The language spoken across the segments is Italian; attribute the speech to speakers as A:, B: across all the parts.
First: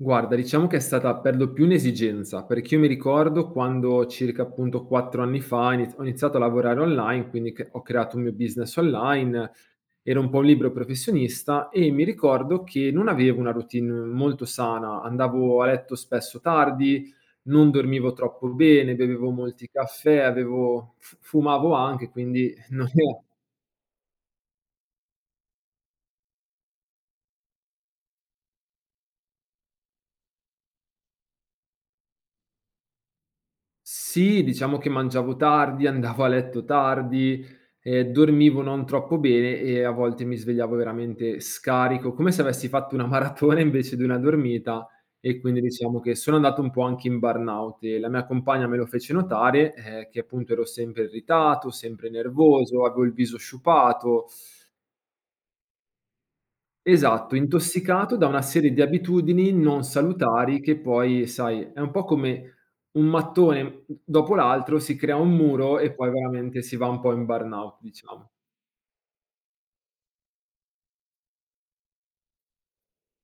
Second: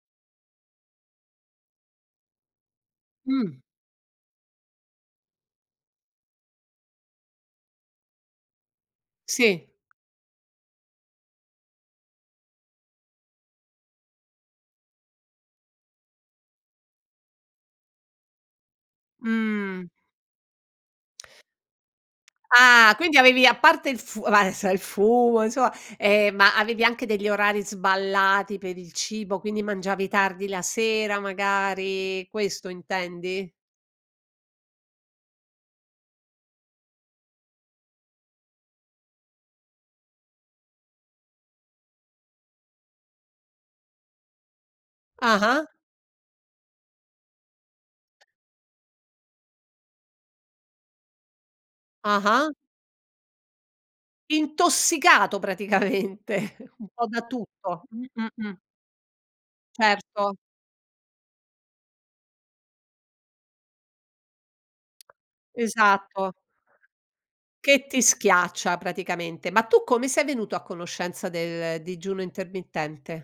A: Guarda, diciamo che è stata per lo più un'esigenza, perché io mi ricordo
B: Mh.
A: quando circa appunto 4 anni fa ha inizia ho iniziato a lavorare online, quindi c ho creato un mio business online,
B: Sì.
A: ero un po' un libero professionista e mi ricordo che non avevo una routine molto sana, andavo a letto spesso tardi, non dormivo troppo bene, bevevo molti
B: Mh.
A: caffè, avevo fu fumavo anche, quindi non
B: Ah quindi
A: eh.
B: avevi a parte il fu v adesso il fumo, insomma eh, ma avevi anche degli orari sballati per il cibo, quindi mangiavi tardi la sera magari, questo intendi?
A: Sì, diciamo che mangiavo tardi, andavo a letto tardi, ehm, dormivo non troppo bene e a volte mi svegliavo veramente scarico, come se avessi fatto una maratona invece di una dormita e quindi
B: Ah-ah.
A: diciamo che sono andato un po' anche in burnout e la mia compagna me lo fece notare ehm, che appunto ero sempre irritato, sempre
B: Ah-ah.
A: nervoso, avevo il viso sciupato.
B: Intossicato praticamente, un po' da
A: Esatto,
B: tutto. Mh,
A: intossicato
B: mh,
A: da una
B: mh.
A: serie di abitudini non
B: Certo.
A: salutari che poi sai è un po' come un mattone m d dopo l'altro si crea un muro e poi
B: Esatto.
A: veramente si va un po' in burnout
B: Che ti
A: diciamo.
B: schiaccia praticamente. Ma tu come sei venuto a conoscenza del digiuno intermittente?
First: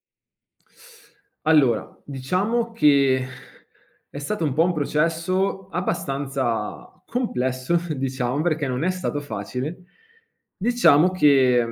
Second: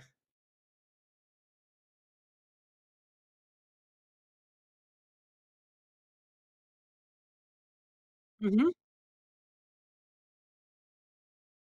A: Allora, diciamo che è stato un po' un processo abbastanza complesso, diciamo, perché
B: Mh-mh.
A: non è stato facile. Diciamo che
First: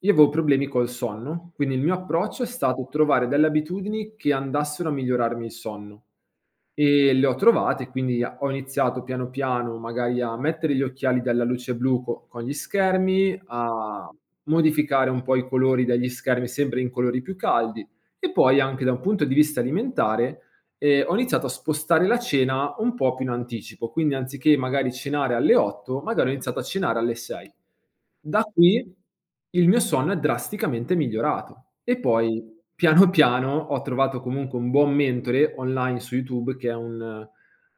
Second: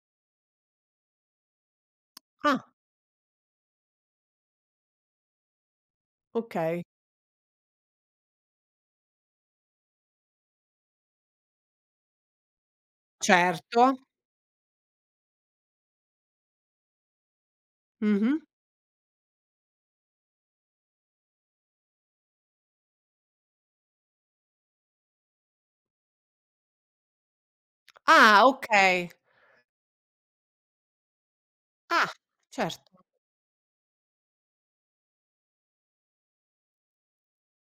A: io avevo problemi col sonno, quindi il mio approccio è
B: Ah.
A: stato trovare delle abitudini che andassero a migliorarmi il sonno
B: Okay.
A: e le ho trovate, quindi a ho iniziato piano piano magari a mettere gli occhiali dalla luce blu co con gli schermi,
B: Certo.
A: a modificare un po' i colori degli schermi sempre in colori più caldi e
B: Mh-mh.
A: poi anche da un punto di vista alimentare ehm, ho iniziato a spostare la cena un po' più in anticipo, quindi anziché magari cenare alle 8:00, magari ho iniziato a cenare alle 6:00. Da
B: Ah
A: qui
B: okay.
A: il mio sonno è drasticamente migliorato. E
B: Ah,
A: poi
B: certo.
A: piano piano ho trovato comunque un buon mentore online su YouTube che è un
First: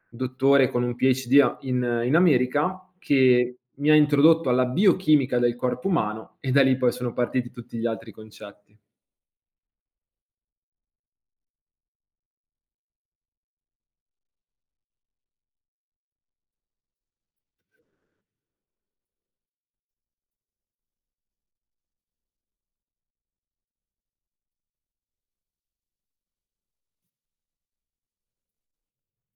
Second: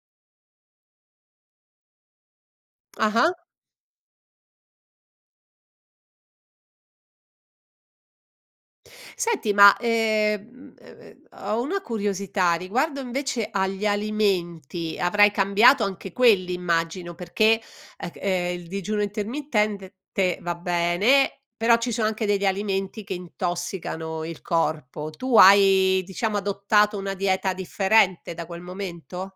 A: dottore con un PhD a in in America
B: Ah-ah.
A: che mi ha introdotto alla biochimica del corpo umano e da lì poi sono partiti tutti gli altri concetti.
B: Senti, ma ehm m ehm m ho una curiosità riguardo invece agli alimenti, avrai cambiato anche quelli immagino, perché ec eh il digiuno intermittente te va bene, però ci sono anche degli alimenti che intossicano il corpo. Tu hai diciamo adottato una dieta differente da quel momento?